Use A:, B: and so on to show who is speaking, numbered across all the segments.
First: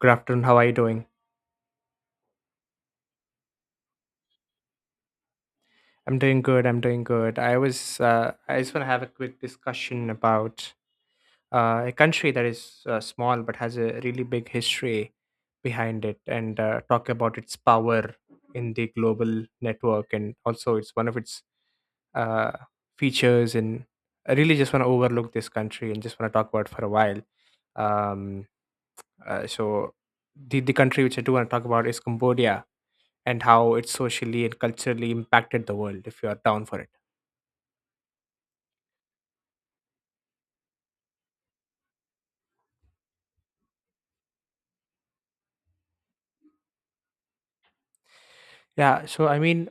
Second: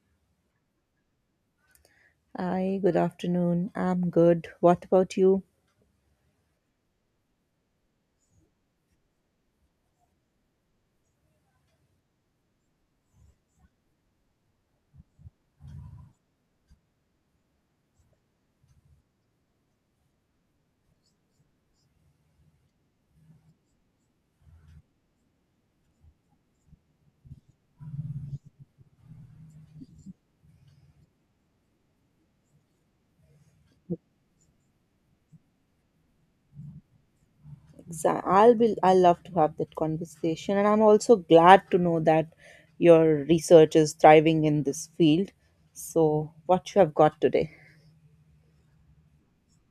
A: Good afternoon. How are you doing?
B: Hi, good afternoon. I'm good. What about you?
A: I'm doing good. I'm doing good. I was. I just want to have a quick discussion about a country that is small but has a really big history behind it, and talk about its power in the global network, and also it's one of its uh, features. And I really just want to overlook this country and just want to talk about it for a while. Um, uh, so, the country which I do want to talk about is Cambodia, and how it socially and culturally impacted the world, if you are down for it.
B: I love to have that conversation, and I'm also glad to know that your research is thriving in this field. So, what you have got today?
A: Yeah, so I mean,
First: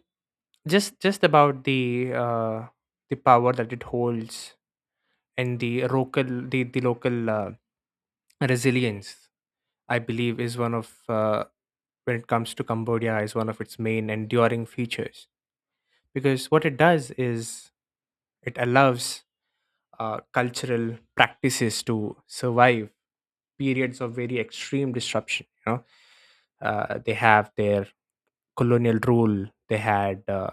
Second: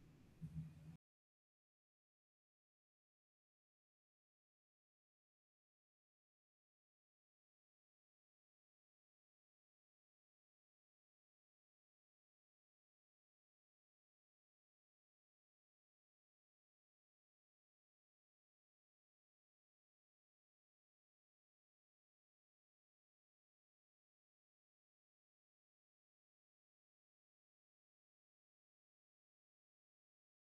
A: just about the power that it holds, and the the local resilience, I believe, is one of, when it comes to Cambodia, is one of its main enduring features, because what it does is it allows cultural practices to survive periods of very extreme disruption, you know. Uh, they have their colonial rule. They had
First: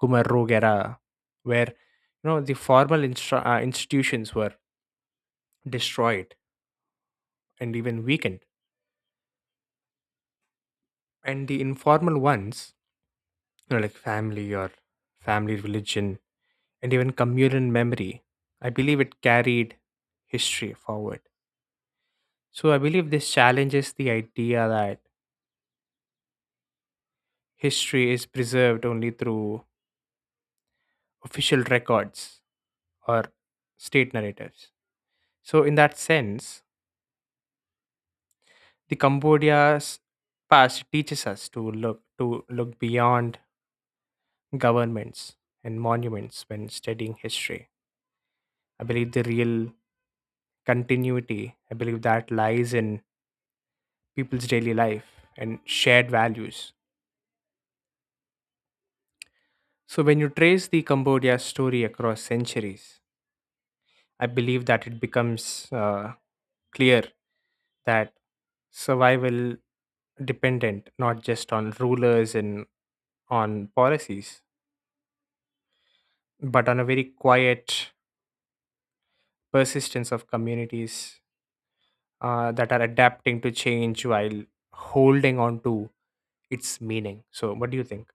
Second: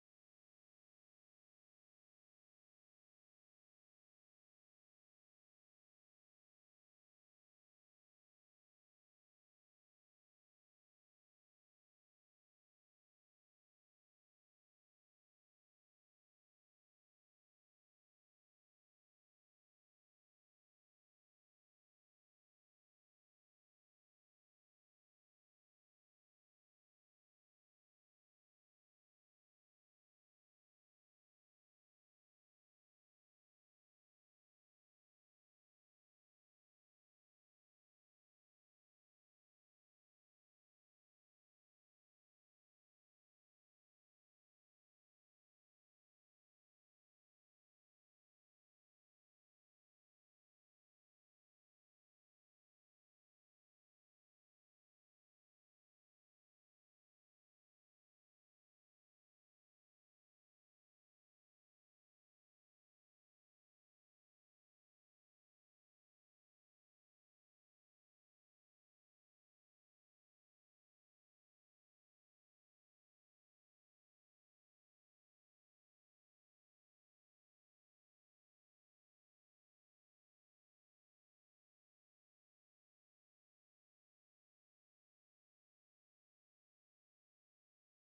A: Khmer Rouge era, where, you know, the formal institutions were destroyed and even weakened, and the informal ones, you know, like family, or family religion, and even communal memory, I believe it carried history forward. So I believe this challenges the idea that history is preserved only through official records or state narratives. So, in that sense, the Cambodia's past teaches us to look beyond governments and monuments when studying history. I believe the real continuity, I believe that lies in people's daily life and shared values. So when you trace the Cambodia story across centuries, I believe that it becomes clear that survival dependent not just on rulers and on policies, but on a very quiet persistence of communities that are adapting to change while holding on to its meaning. So, what do you think?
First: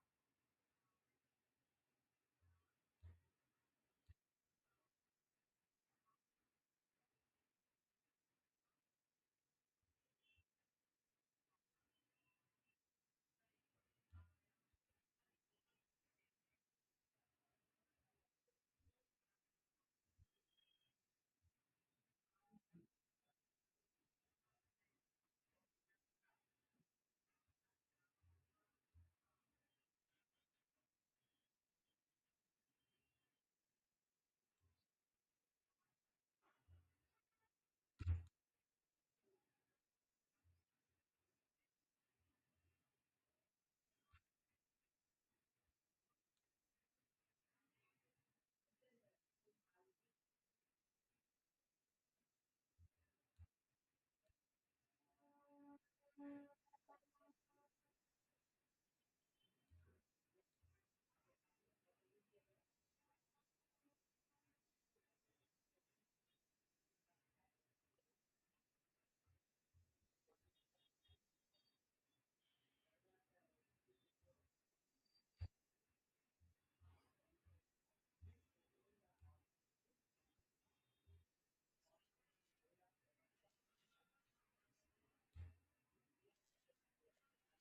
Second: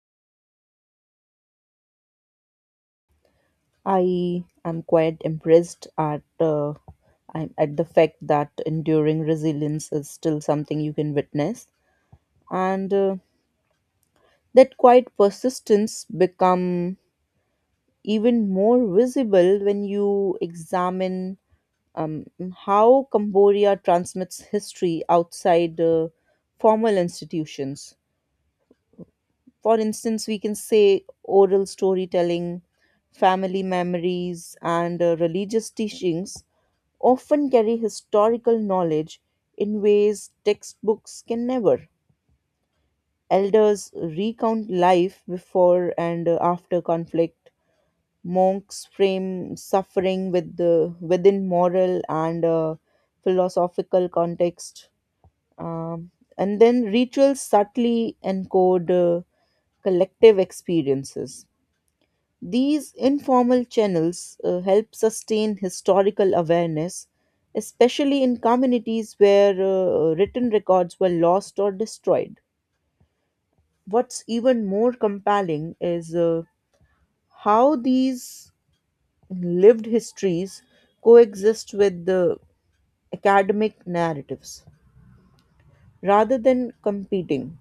B: I am quite impressed at I'm at the fact that enduring resilience is still something you can witness, and that quiet persistence become even more visible when you examine um, how Cambodia transmits history outside formal institutions. For instance, we can say oral storytelling, family memories, and religious teachings often carry historical knowledge in ways textbooks can never. Elders recount life before and after conflict. Monks frame suffering with within moral and philosophical context. Um, and then rituals subtly encode collective experiences. These informal channels help sustain historical awareness, especially in communities where written records were lost or destroyed. What's even more compelling is how these lived histories coexist with the academic narratives rather than competing.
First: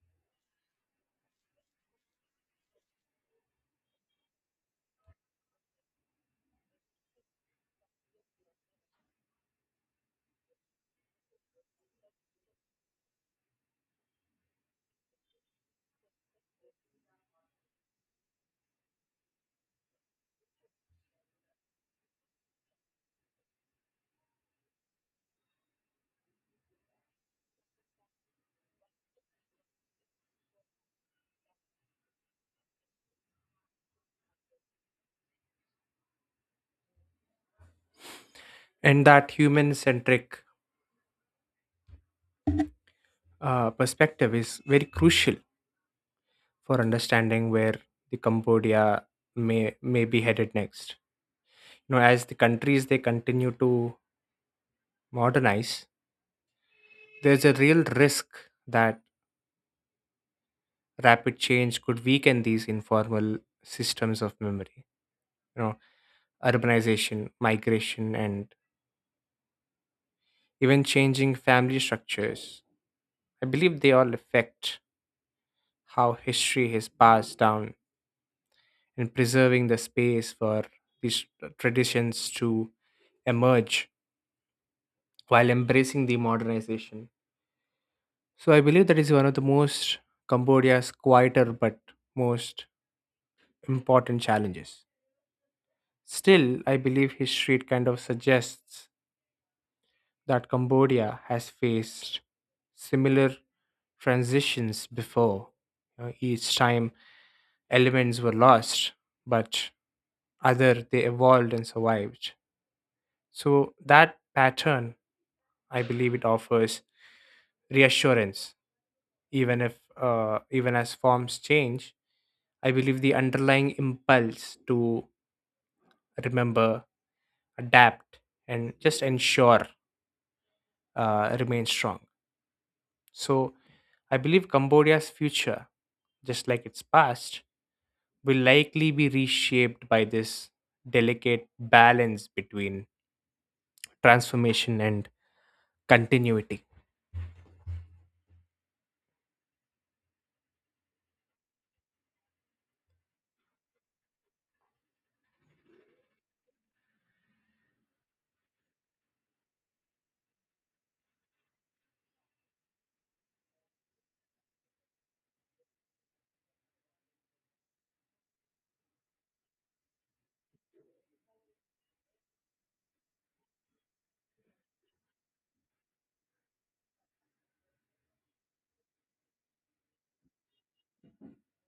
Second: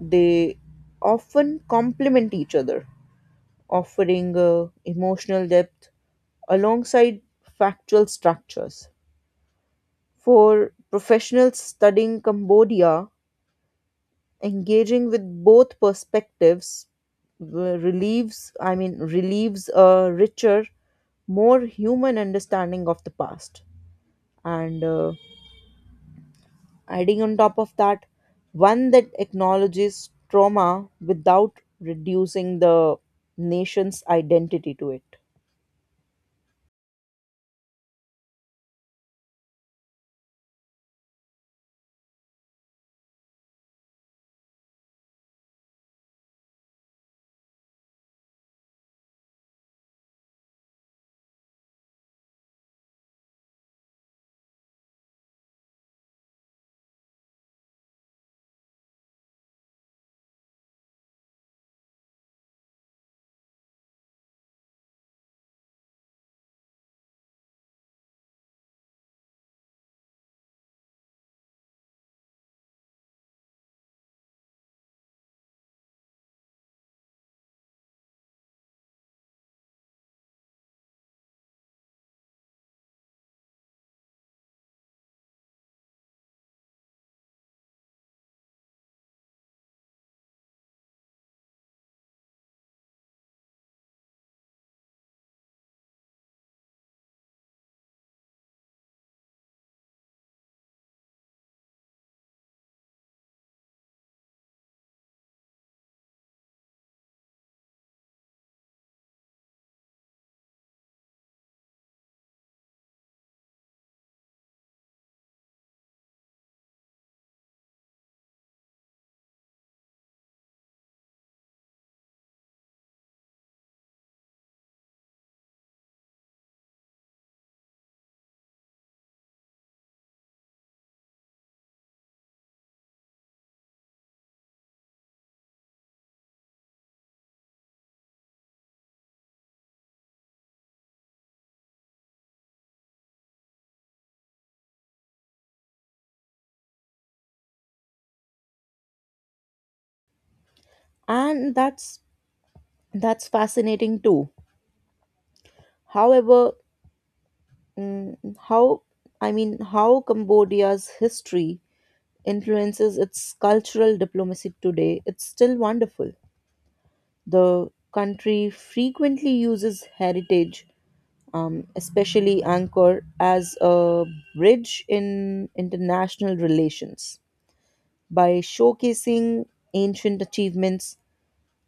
B: They often complement each other, offering emotional depth alongside factual structures. For professionals studying Cambodia, engaging with both perspectives relieves a richer, more human understanding of the past. And adding on top of that, one that acknowledges trauma without reducing the nation's identity to it.
A: And that human centric perspective is very crucial for understanding where the Cambodia may be headed next. You know, as the countries they continue to modernize, there's a real risk that rapid change could weaken these informal systems of memory. You know, urbanization, migration, and even changing family structures, I believe they all affect how history is passed down, and preserving the space for these traditions to emerge while embracing the modernization. So I believe that is one of the most Cambodia's quieter but most important challenges. Still, I believe history kind of suggests that Cambodia has faced similar transitions before. You know, each time elements were lost, but other they evolved and survived. So that pattern, I believe, it offers reassurance, even if even as forms change. I believe the underlying impulse to remember, adapt, and just ensure remains strong. So I believe Cambodia's future, just like its past, will likely be reshaped by this delicate balance between transformation and continuity.
B: And that's fascinating too. However, mm, how I mean how Cambodia's history influences its cultural diplomacy today, it's still wonderful. The country frequently uses heritage, especially Anchor, as a bridge in international relations. By showcasing ancient achievements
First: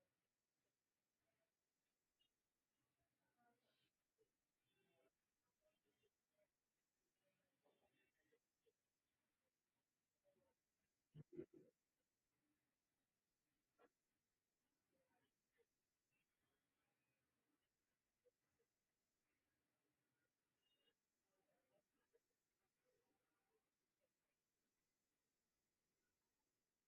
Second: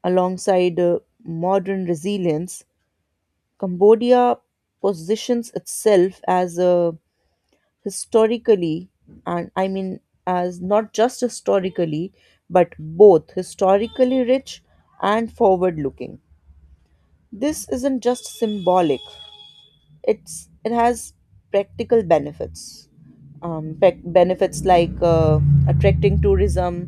B: alongside modern resilience, Cambodia positions itself as a historically and I mean as not just historically, but both historically rich and forward looking. This isn't just symbolic, it's it has practical benefits, benefits like attracting tourism,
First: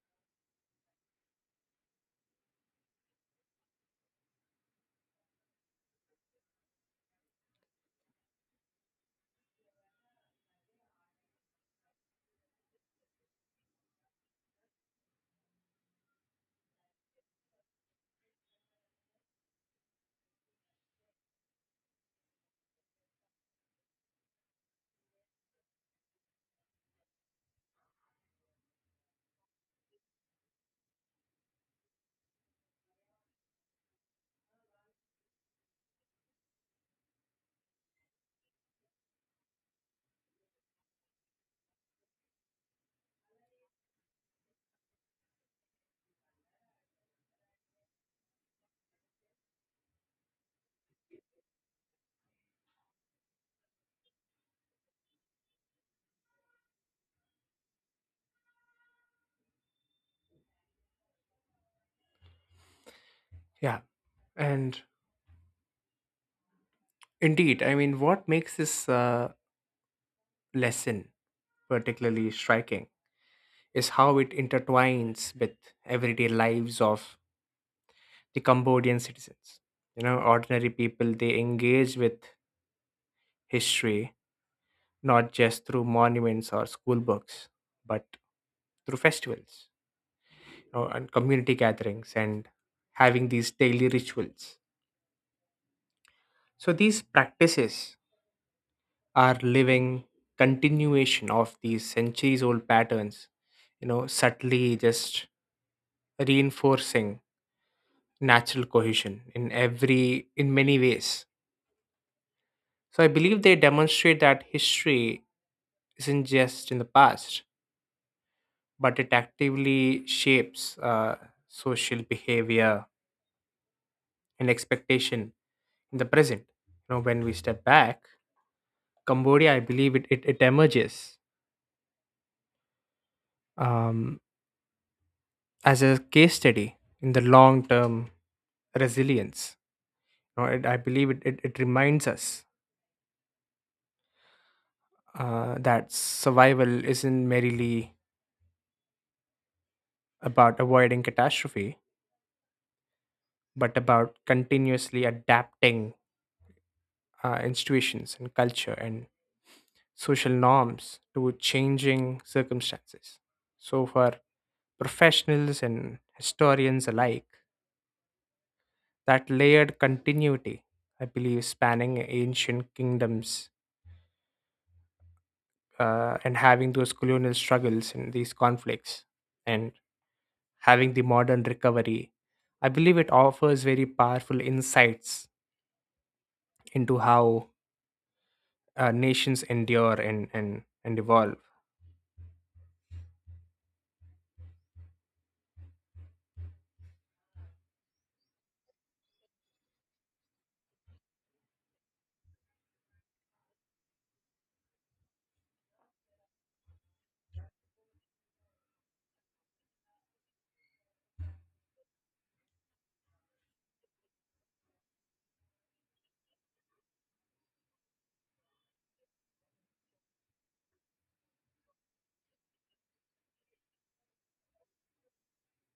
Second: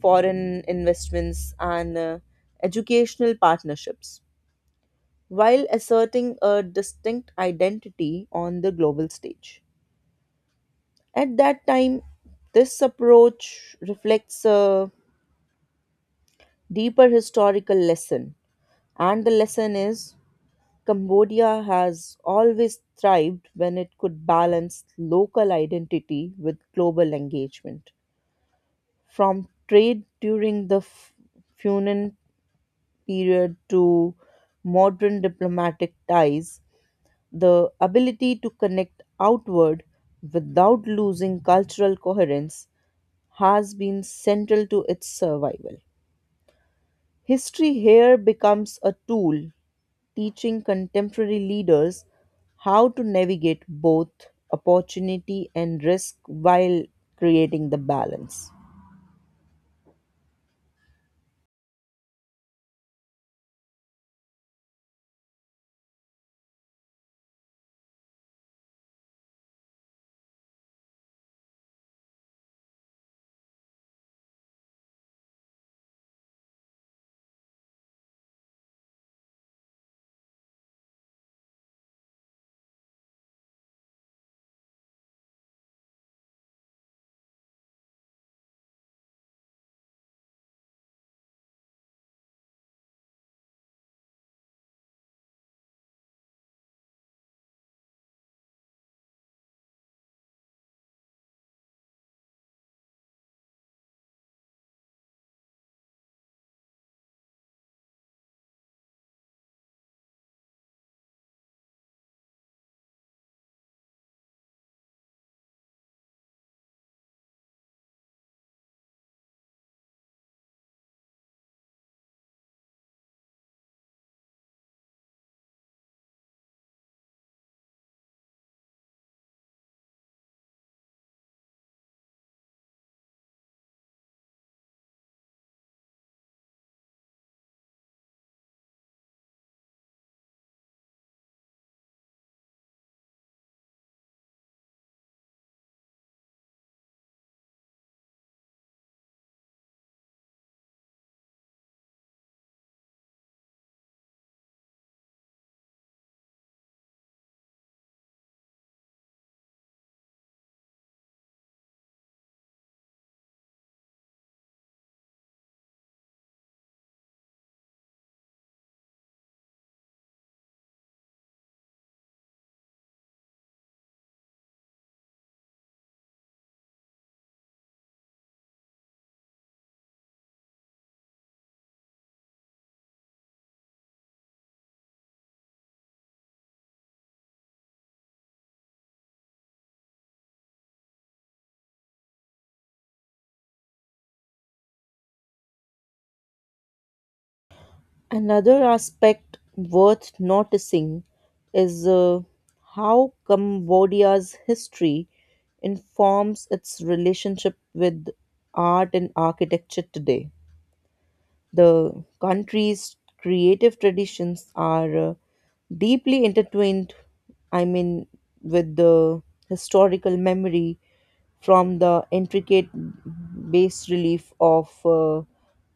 B: foreign investments, and educational partnerships, while asserting a distinct identity on the global stage. At that time, this approach reflects a deeper historical lesson, and the lesson is, Cambodia has always thrived when it could balance local identity with global engagement. From trade during the Funan period to modern diplomatic ties, the ability to connect outward without losing cultural coherence has been central to its survival. History here becomes a tool teaching contemporary leaders how to navigate both opportunity and risk while creating the balance.
A: Yeah, and indeed, I mean, what makes this lesson particularly striking is how it intertwines with everyday lives of the Cambodian citizens. You know, ordinary people, they engage with history not just through monuments or school books, but through festivals, you know, and community gatherings and having these daily rituals. So, these practices are living continuation of these centuries old patterns, you know, subtly just reinforcing natural cohesion in every in many ways. So I believe they demonstrate that history isn't just in the past, but it actively shapes social behavior and expectation in the present. You know, when we step back, Cambodia, I believe it emerges um, as a case study in the long term resilience. You know, I believe it reminds us that survival isn't merely about avoiding catastrophe, but about continuously adapting institutions and culture and social norms to changing circumstances. So, for professionals and historians alike, that layered continuity, I believe, spanning ancient kingdoms, and having those colonial struggles and these conflicts, and having the modern recovery, I believe it offers very powerful insights into how nations endure and evolve.
B: Another aspect worth noticing is how Cambodia's history informs its relationship with art and architecture today. The country's creative traditions are deeply intertwined, I mean, with the historical memory, from the intricate bas relief of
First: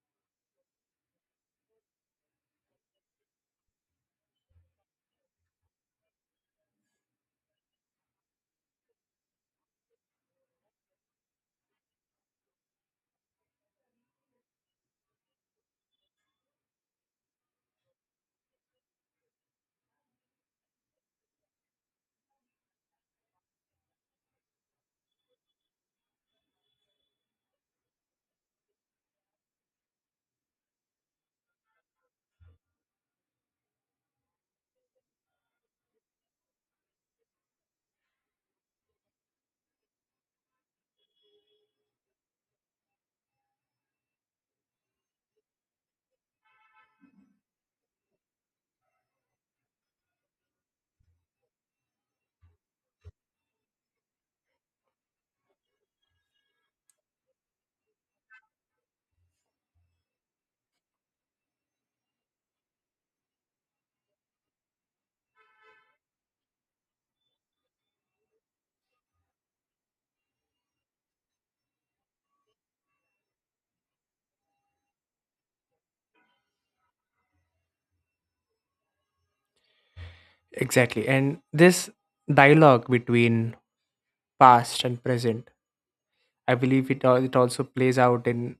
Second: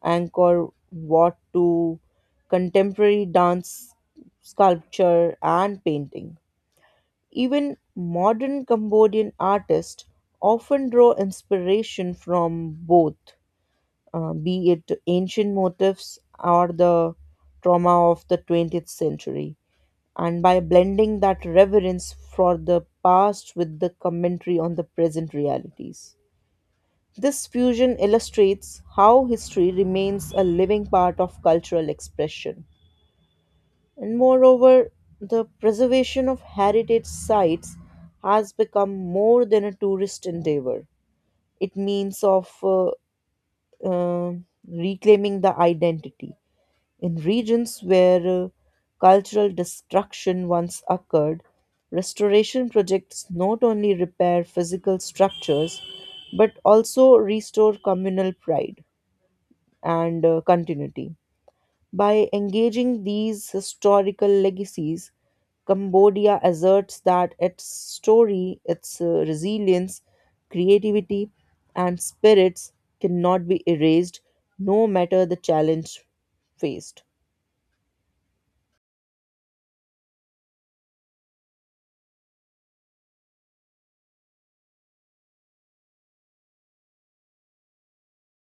B: Angkor Wat to contemporary dance, sculpture, and painting. Even modern Cambodian artists often draw inspiration from both, be it ancient motifs or the trauma of the 20th century, and by blending that reverence for the past with the commentary on the present realities. This fusion illustrates how history remains a living part of cultural expression. And moreover, the preservation of heritage sites has become more than a tourist endeavor. It means of uh, reclaiming the identity. In regions where cultural destruction once occurred, restoration projects not only repair physical structures but also restore communal pride and continuity. By engaging these historical legacies, Cambodia asserts that its story, its resilience, creativity, and spirits cannot be erased no matter the challenge faced.
A: Exactly. And this dialogue between past and present, I believe it also plays out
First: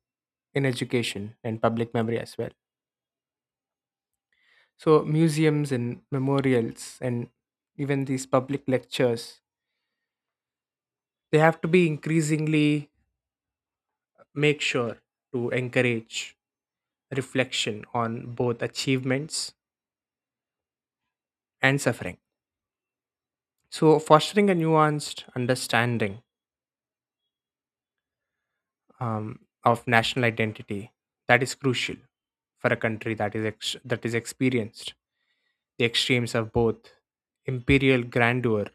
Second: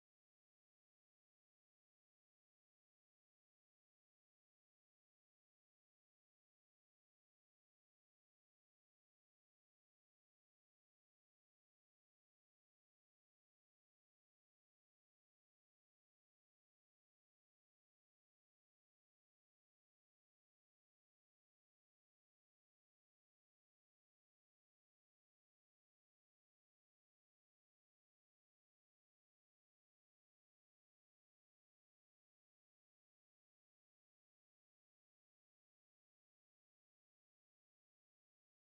A: in education and public memory as well. So, museums and memorials and even these public lectures, they have to be increasingly make sure to encourage reflection on both achievements and suffering. So, fostering a nuanced understanding um, of national identity that is crucial for a country that is experienced the extremes of both imperial grandeur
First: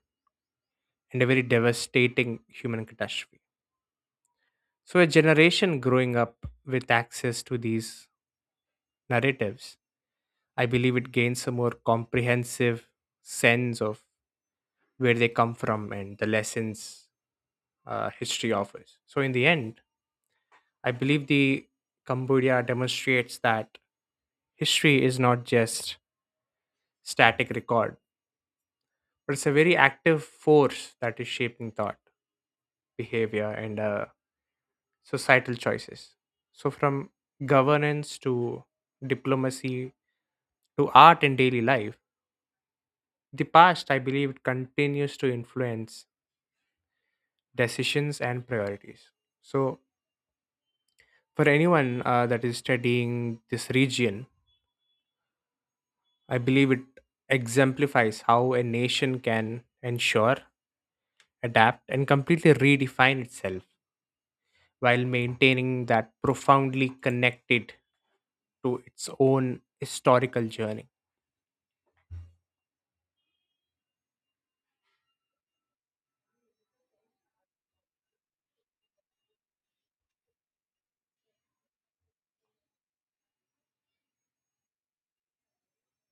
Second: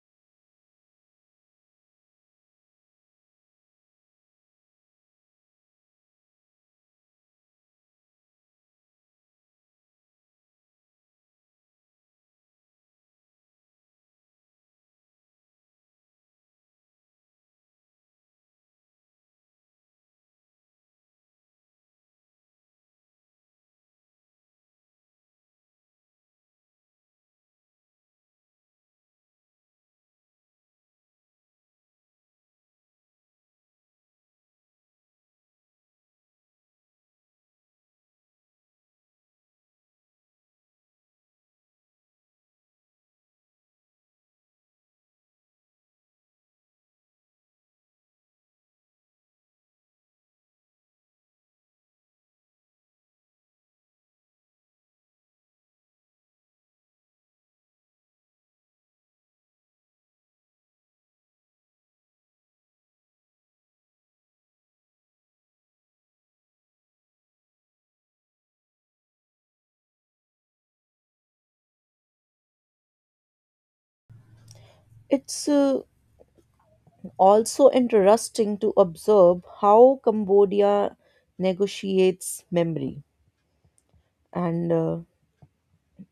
A: and a very devastating human catastrophe. So, a generation growing up with access to these narratives, I believe it gains a more comprehensive sense of where they come from, and the lessons history offers. So, in the end, I believe the Cambodia demonstrates that history is not just static record, but it's a very active force that is shaping thought, behavior, and societal choices. So, from governance to diplomacy to art and daily life, the past, I believe, it continues to influence decisions and priorities. So, for anyone that is studying this region, I believe it exemplifies how a nation can ensure, adapt, and completely redefine itself while maintaining that profoundly connected to its own historical journey.
B: It's also interesting to observe how Cambodia negotiates memory and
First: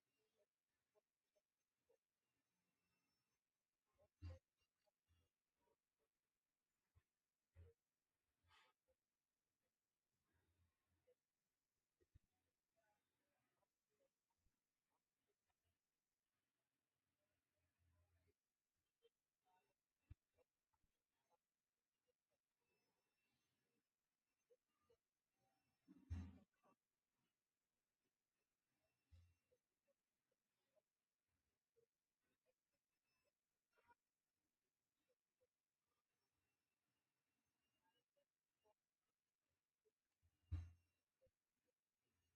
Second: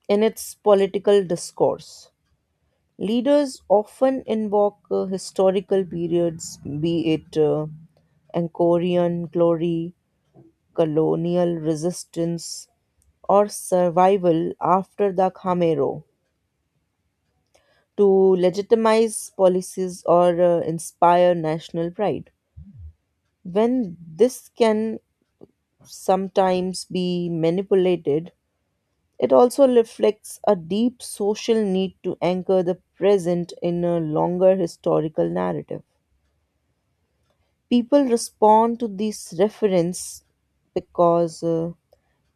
B: in its political discourse. Leaders often invoke historical periods, be it Angkorian glory, colonial resistance, or survival after the Khmer Rouge, to legitimize policies or inspire national pride. When this can sometimes be manipulated, it also reflects a deep social need to anchor the present in a longer historical narrative. People respond to these references because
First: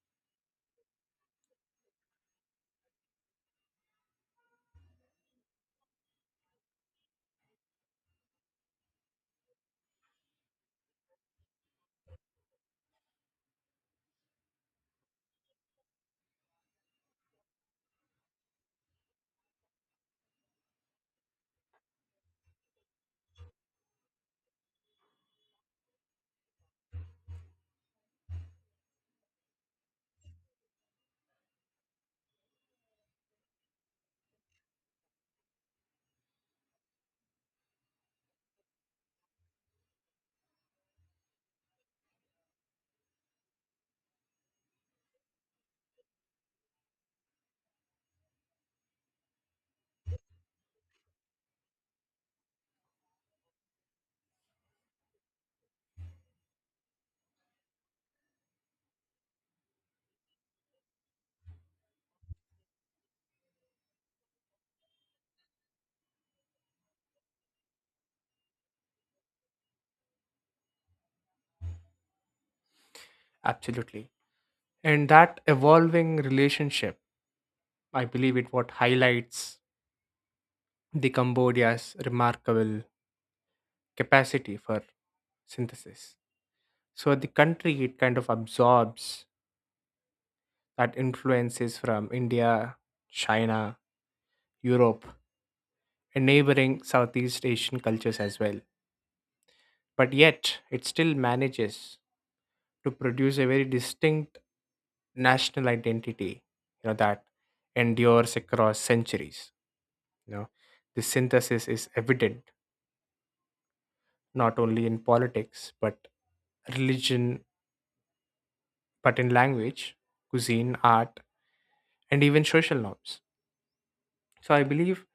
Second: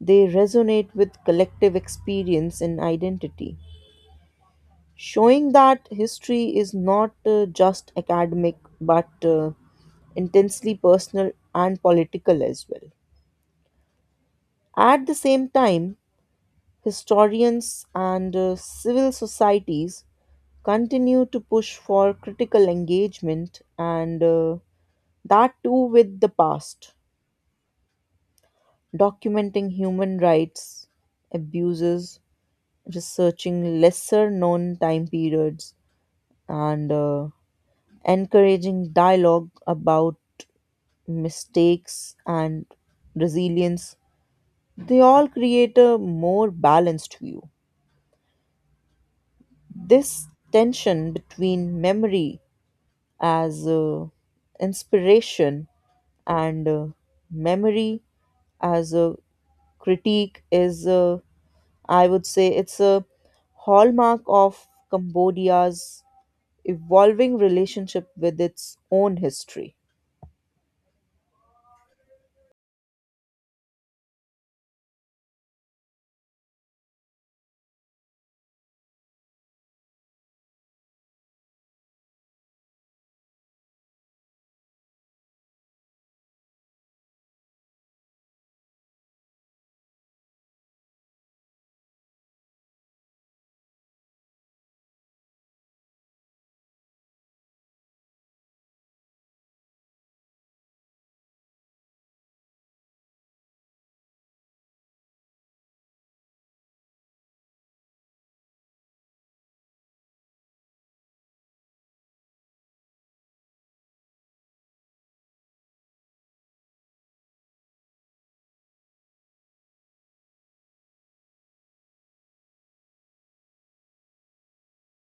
B: they resonate with collective experience and identity, showing that history is not just academic but intensely personal and political as well. At the same time, historians and civil societies continue to push for critical engagement and that too with the past, documenting human rights abuses, researching lesser known time periods, and encouraging dialogue about mistakes and resilience. They all create a more balanced view. This tension between memory as inspiration and memory as a critique is I would say it's a hallmark of Cambodia's evolving relationship with its own history.
A: Absolutely. And that evolving relationship, I believe it what highlights the Cambodia's remarkable capacity for synthesis. So the country it kind of absorbs that influences from India, China, Europe, and neighboring Southeast Asian cultures as well. But yet, it still manages to produce a very distinct national identity, you know, that endures across centuries. You know, this synthesis is evident not only in politics but religion, but in language, cuisine, art, and even social norms. So I believe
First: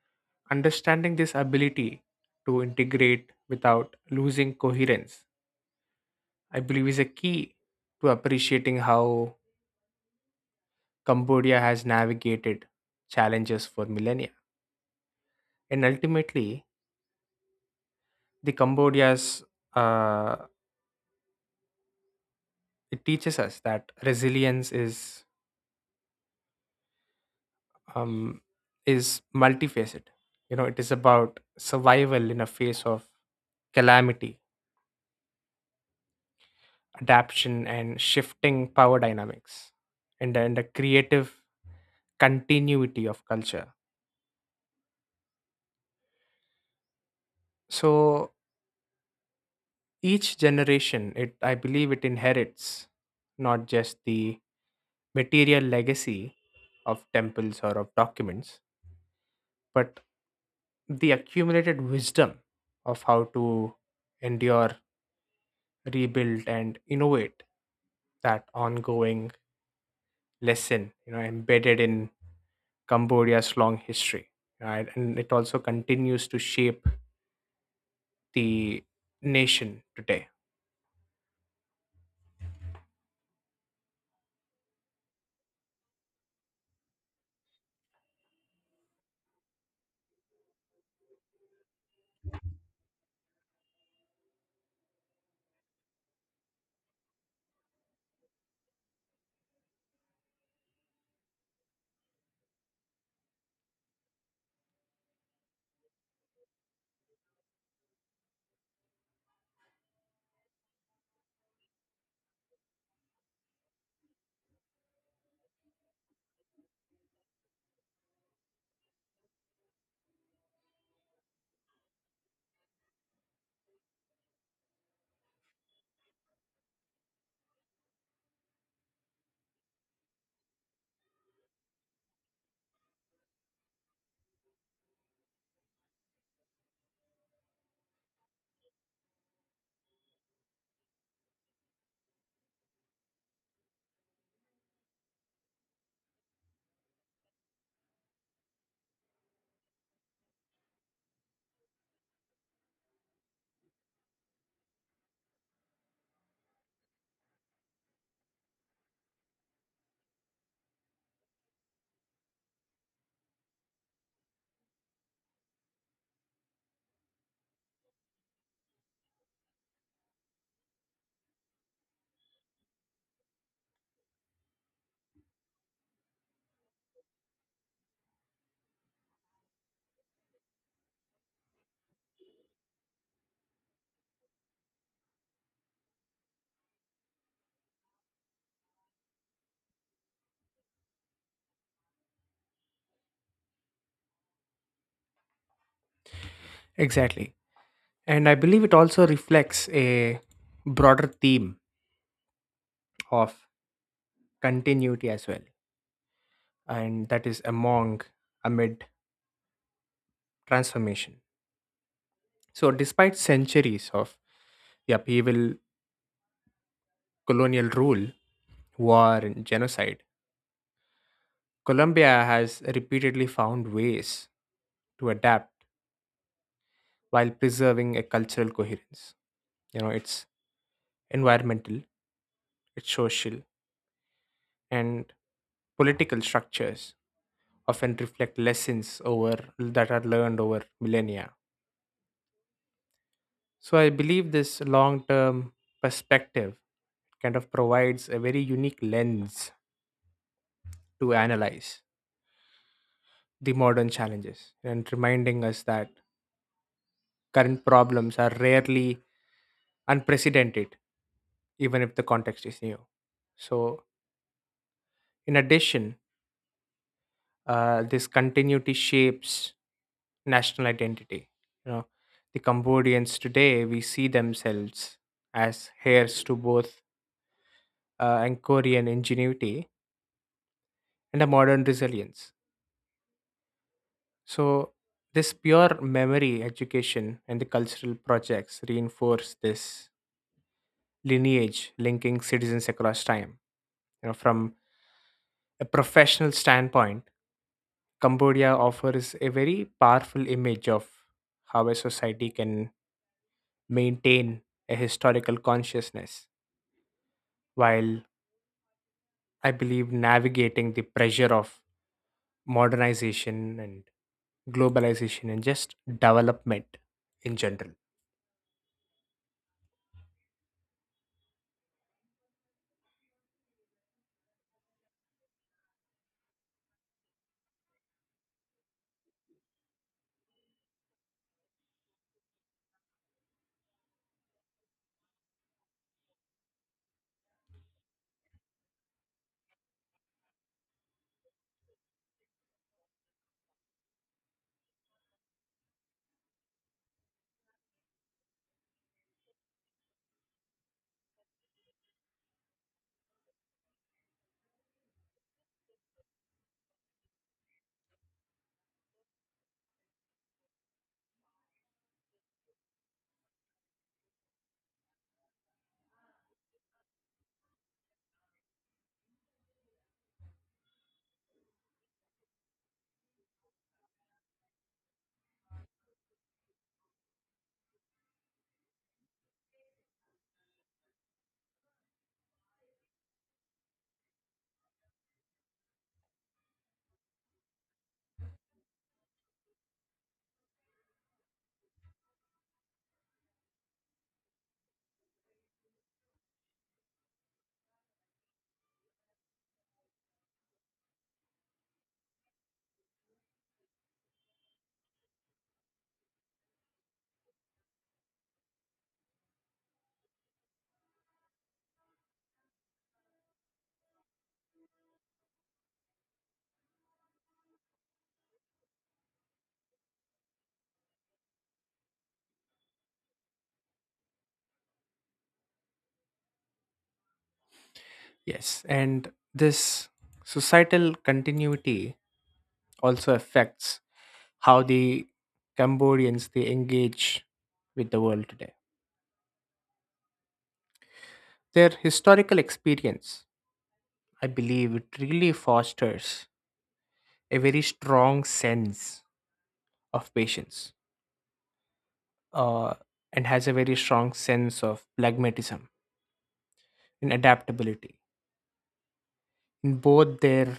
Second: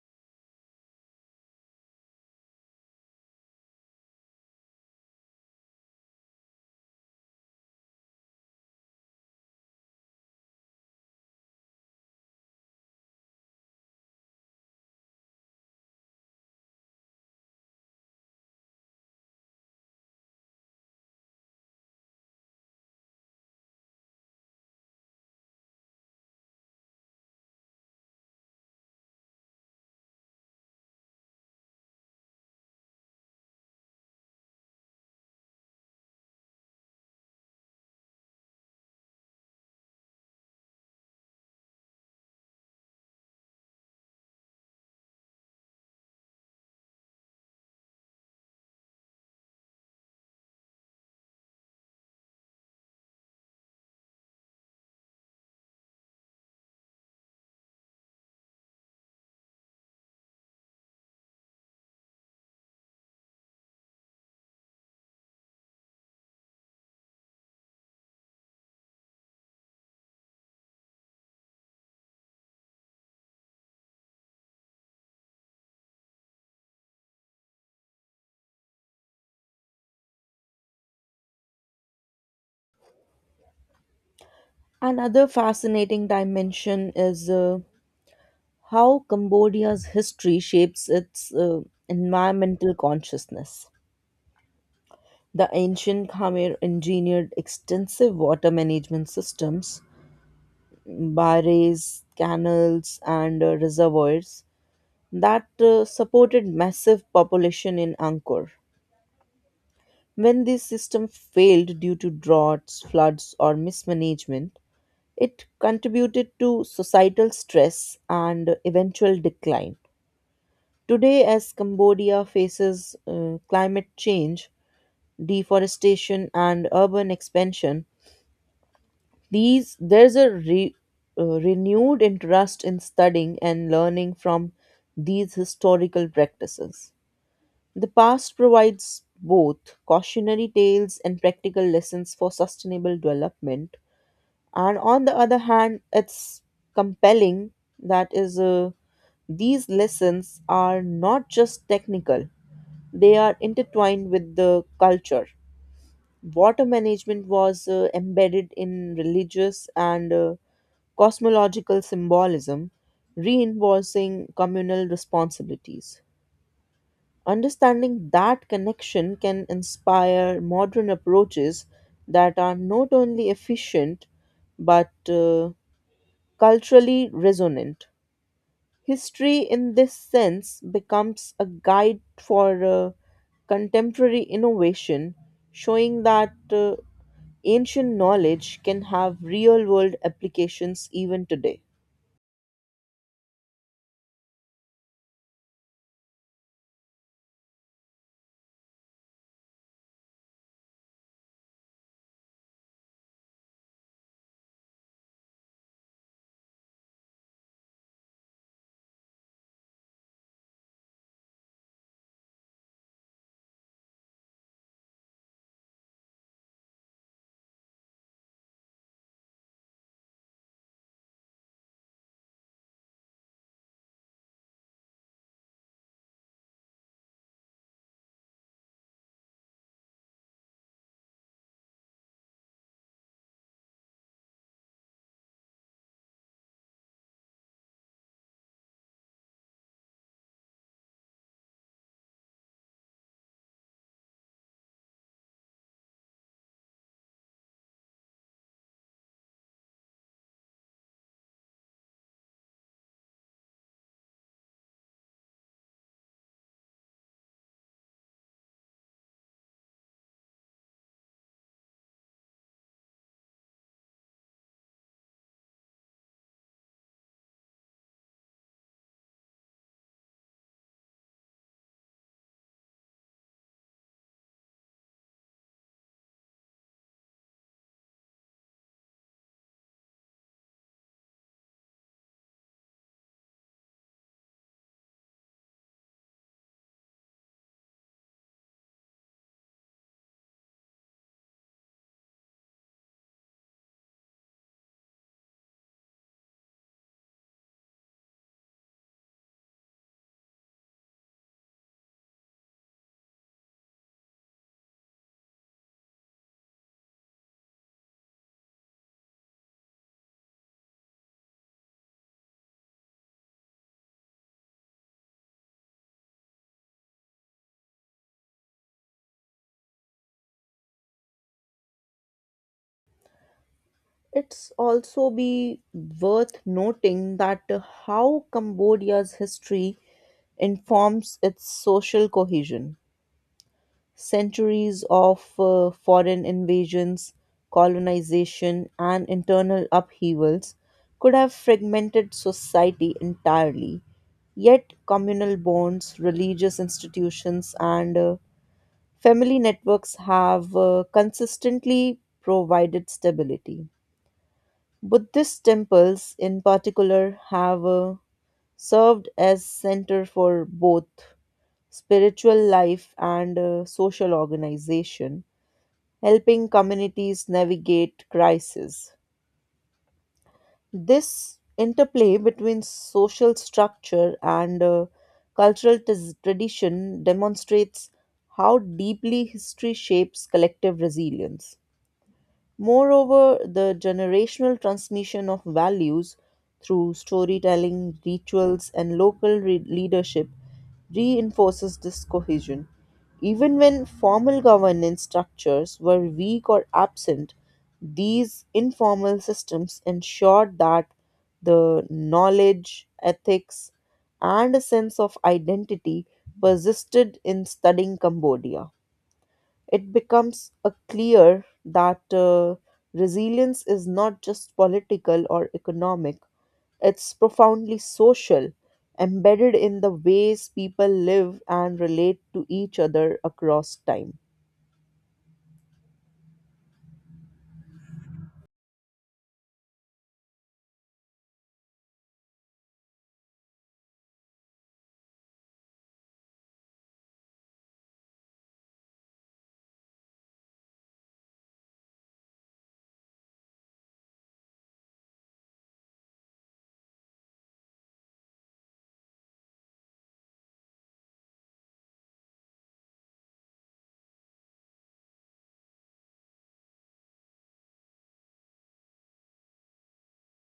A: understanding this ability to integrate without losing coherence, I believe, is a key to appreciating how Cambodia has navigated challenges for millennia. And ultimately, the Cambodia's uh, it teaches us that resilience um, is multifaceted. You know, it is about survival in a face of calamity, adaptation, and shifting power dynamics, and a creative continuity of culture. So each generation, it I believe it inherits not just the material legacy of temples or of documents, but the accumulated wisdom of how to endure, rebuild, and innovate that ongoing lesson, you know, embedded in Cambodia's long history. Right? And it also continues to shape the nation today.
B: Another fascinating dimension is how Cambodia's history shapes its environmental consciousness. The ancient Khmer engineered extensive water management systems, barrages, canals, and reservoirs that supported massive population in Angkor. When this system failed due to droughts, floods, or mismanagement, it contributed to societal stress and eventual decline. Today, as Cambodia faces climate change, deforestation, and urban expansion, These there's a re, renewed interest in studying and learning from these historical practices. The past provides both cautionary tales and practical lessons for sustainable development, and on the other hand, it's compelling that is these lessons are not just technical, they are intertwined with the culture. Water management was embedded in religious and cosmological symbolism, reinforcing communal responsibilities. Understanding that connection can inspire modern approaches that are not only efficient but culturally resonant. History, in this sense, becomes a guide for contemporary innovation, showing that ancient knowledge can have real world applications even today.
A: Exactly. And I believe it also reflects a broader theme of continuity as well, and that is among amid transformation. So, despite centuries of the upheaval, colonial rule, war, and genocide, Colombia has repeatedly found ways to adapt while preserving a cultural coherence. You know, its environmental, its social, and political structures often reflect lessons over that are learned over millennia. So I believe this long term perspective kind of provides a very unique lens to analyze the modern challenges, and reminding us that current problems are rarely unprecedented, even if the context is new. So, in addition, this continuity shapes national identity. You know, the Cambodians today we see themselves as heirs to both Angkorian ingenuity and a modern resilience. So, this pure memory education and the cultural projects reinforce this lineage, linking citizens across time. You know, from a professional standpoint, Cambodia offers a very powerful image of how a society can maintain a historical consciousness while, I believe, navigating the pressure of modernization and globalization and just development in general.
B: It's also be worth noting that how Cambodia's history informs its social cohesion. Centuries of foreign invasions, colonization, and internal upheavals could have fragmented society entirely. Yet, communal bonds, religious institutions, and family networks have consistently provided stability. Buddhist temples, in particular, have served as center for both spiritual life and social organization, helping communities navigate crises. This interplay between social structure and cultural tradition demonstrates how deeply history shapes collective resilience. Moreover, the generational transmission of values through storytelling, rituals, and local leadership reinforces this cohesion. Even when formal governance structures were weak or absent, these informal systems ensured that the knowledge, ethics, and a sense of identity persisted. In studying Cambodia, it becomes a clear that resilience is not just political or economic, it's profoundly social, embedded in the ways people live and relate to each other across time.
A: Yes, and this societal continuity also affects how the Cambodians they engage with the world today. Their historical experience, I believe, it really fosters a very strong sense of patience, uh, and has a very strong sense of pragmatism and adaptability in both their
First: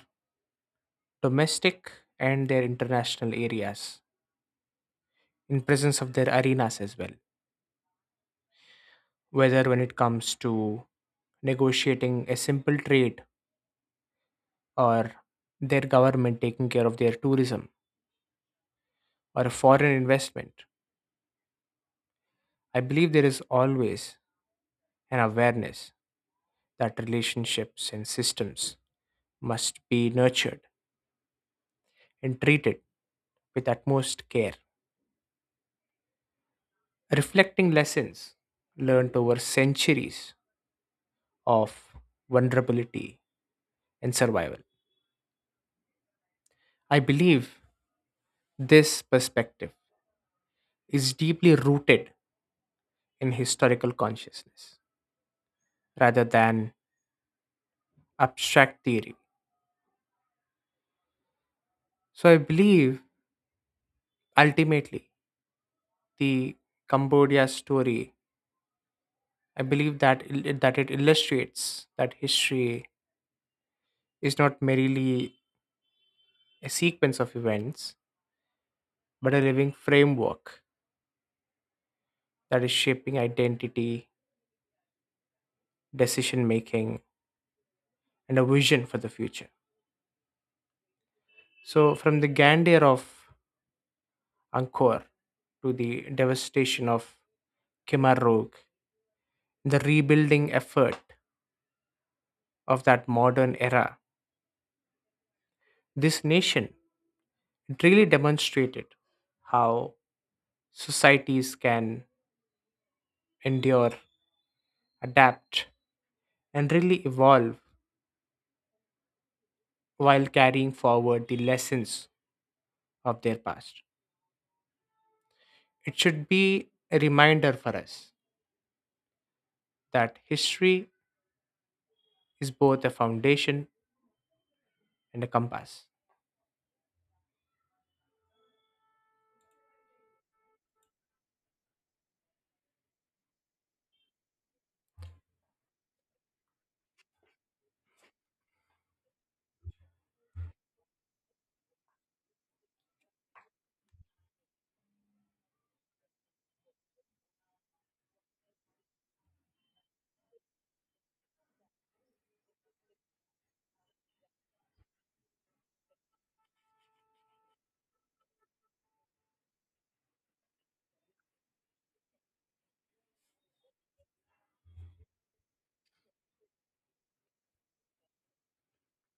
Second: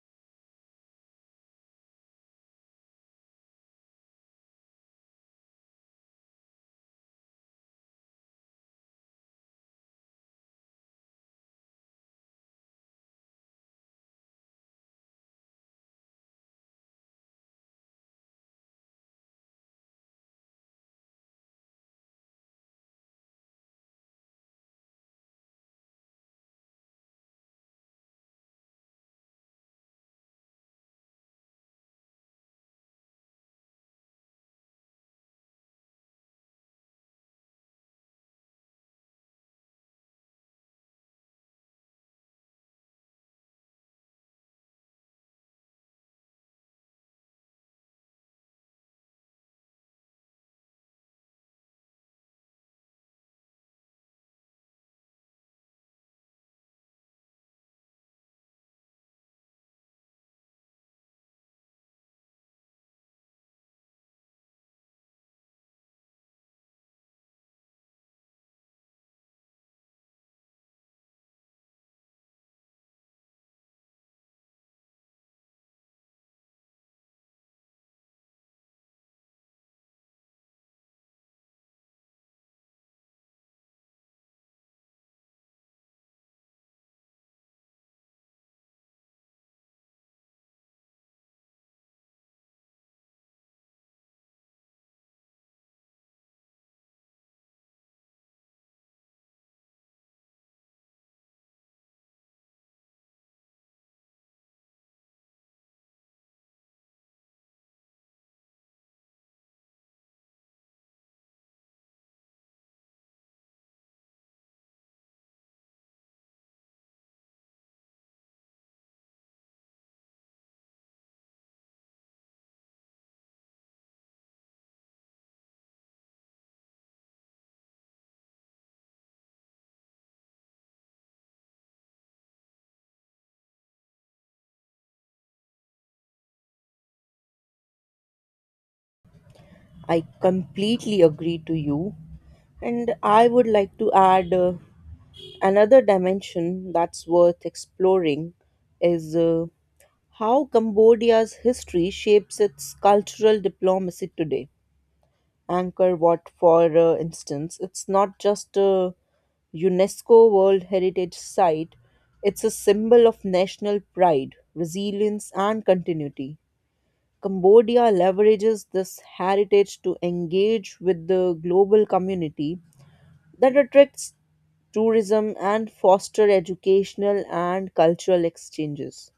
A: domestic and their international areas, in presence of their arenas as well, whether when it comes to negotiating a simple trade, or their government taking care of their tourism or a foreign investment. I believe there is always an awareness that relationships and systems must be nurtured and treated with utmost care, reflecting lessons learned over centuries of vulnerability and survival. I believe this perspective is deeply rooted in historical consciousness rather than abstract theory. So I believe ultimately the Cambodia story, I believe that that it illustrates that history is not merely a sequence of events, but a living framework that is shaping identity, decision making, and a vision for the future. So from the grandeur of Angkor to the devastation of Khmer Rouge, the rebuilding effort of that modern era, this nation it really demonstrated how societies can endure, adapt, and really evolve while carrying forward the lessons of their past. It should be a reminder for us that history is both a foundation and a compass.
B: I completely agree to you, and I would like to add another dimension that's worth exploring is how Cambodia's history shapes its cultural diplomacy today. Angkor Wat, for instance, it's not just a UNESCO World Heritage Site, it's a symbol of national pride, resilience, and continuity. Cambodia leverages this heritage to engage with the global community, that attracts tourism and foster educational and cultural exchanges.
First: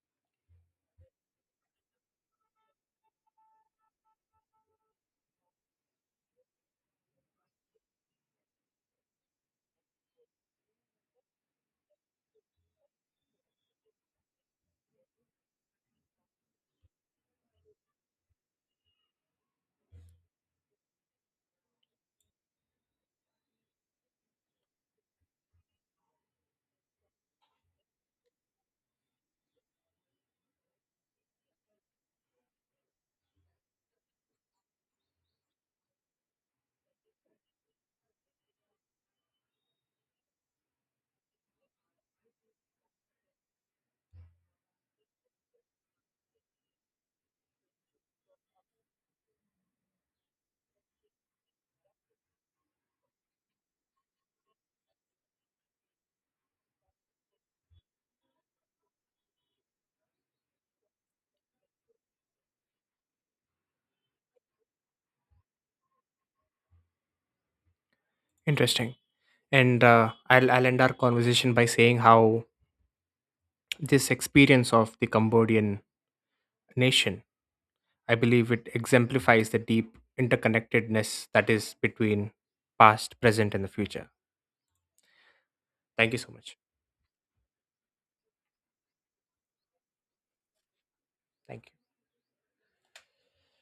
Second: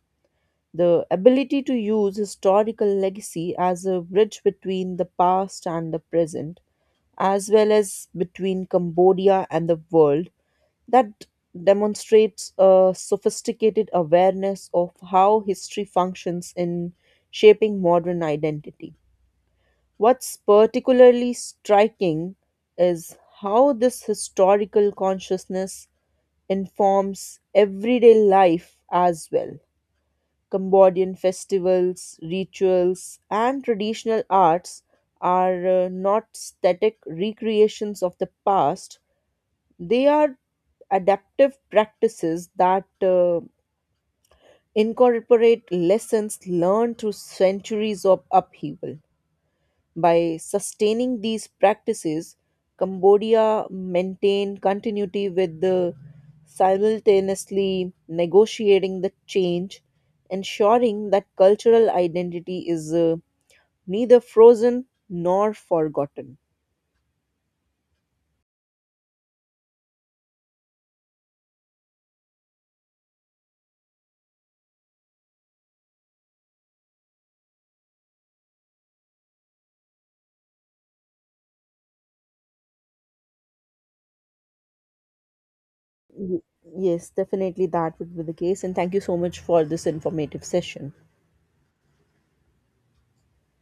B: The ability to use historical legacy as a bridge between the past and the present, as well as between Cambodia and the world, that demonstrates a sophisticated awareness of how history functions in shaping modern identity. What's particularly striking is how this historical consciousness informs everyday life as well. Cambodian festivals, rituals, and traditional arts are not static recreations of the past, they are adaptive practices that incorporate lessons learned through centuries of upheaval. By sustaining these practices, Cambodia maintained continuity with the simultaneously negotiating the change, ensuring that cultural identity is neither frozen nor forgotten.
A: Interesting. And I'll end our conversation by saying how this experience of the Cambodian nation, I believe it exemplifies the deep interconnectedness that is between past, present, and the future. Thank you so
B: Y-
A: much.
B: Yes, definitely that would be the case. And thank you so much for this informative session.
A: Thank you.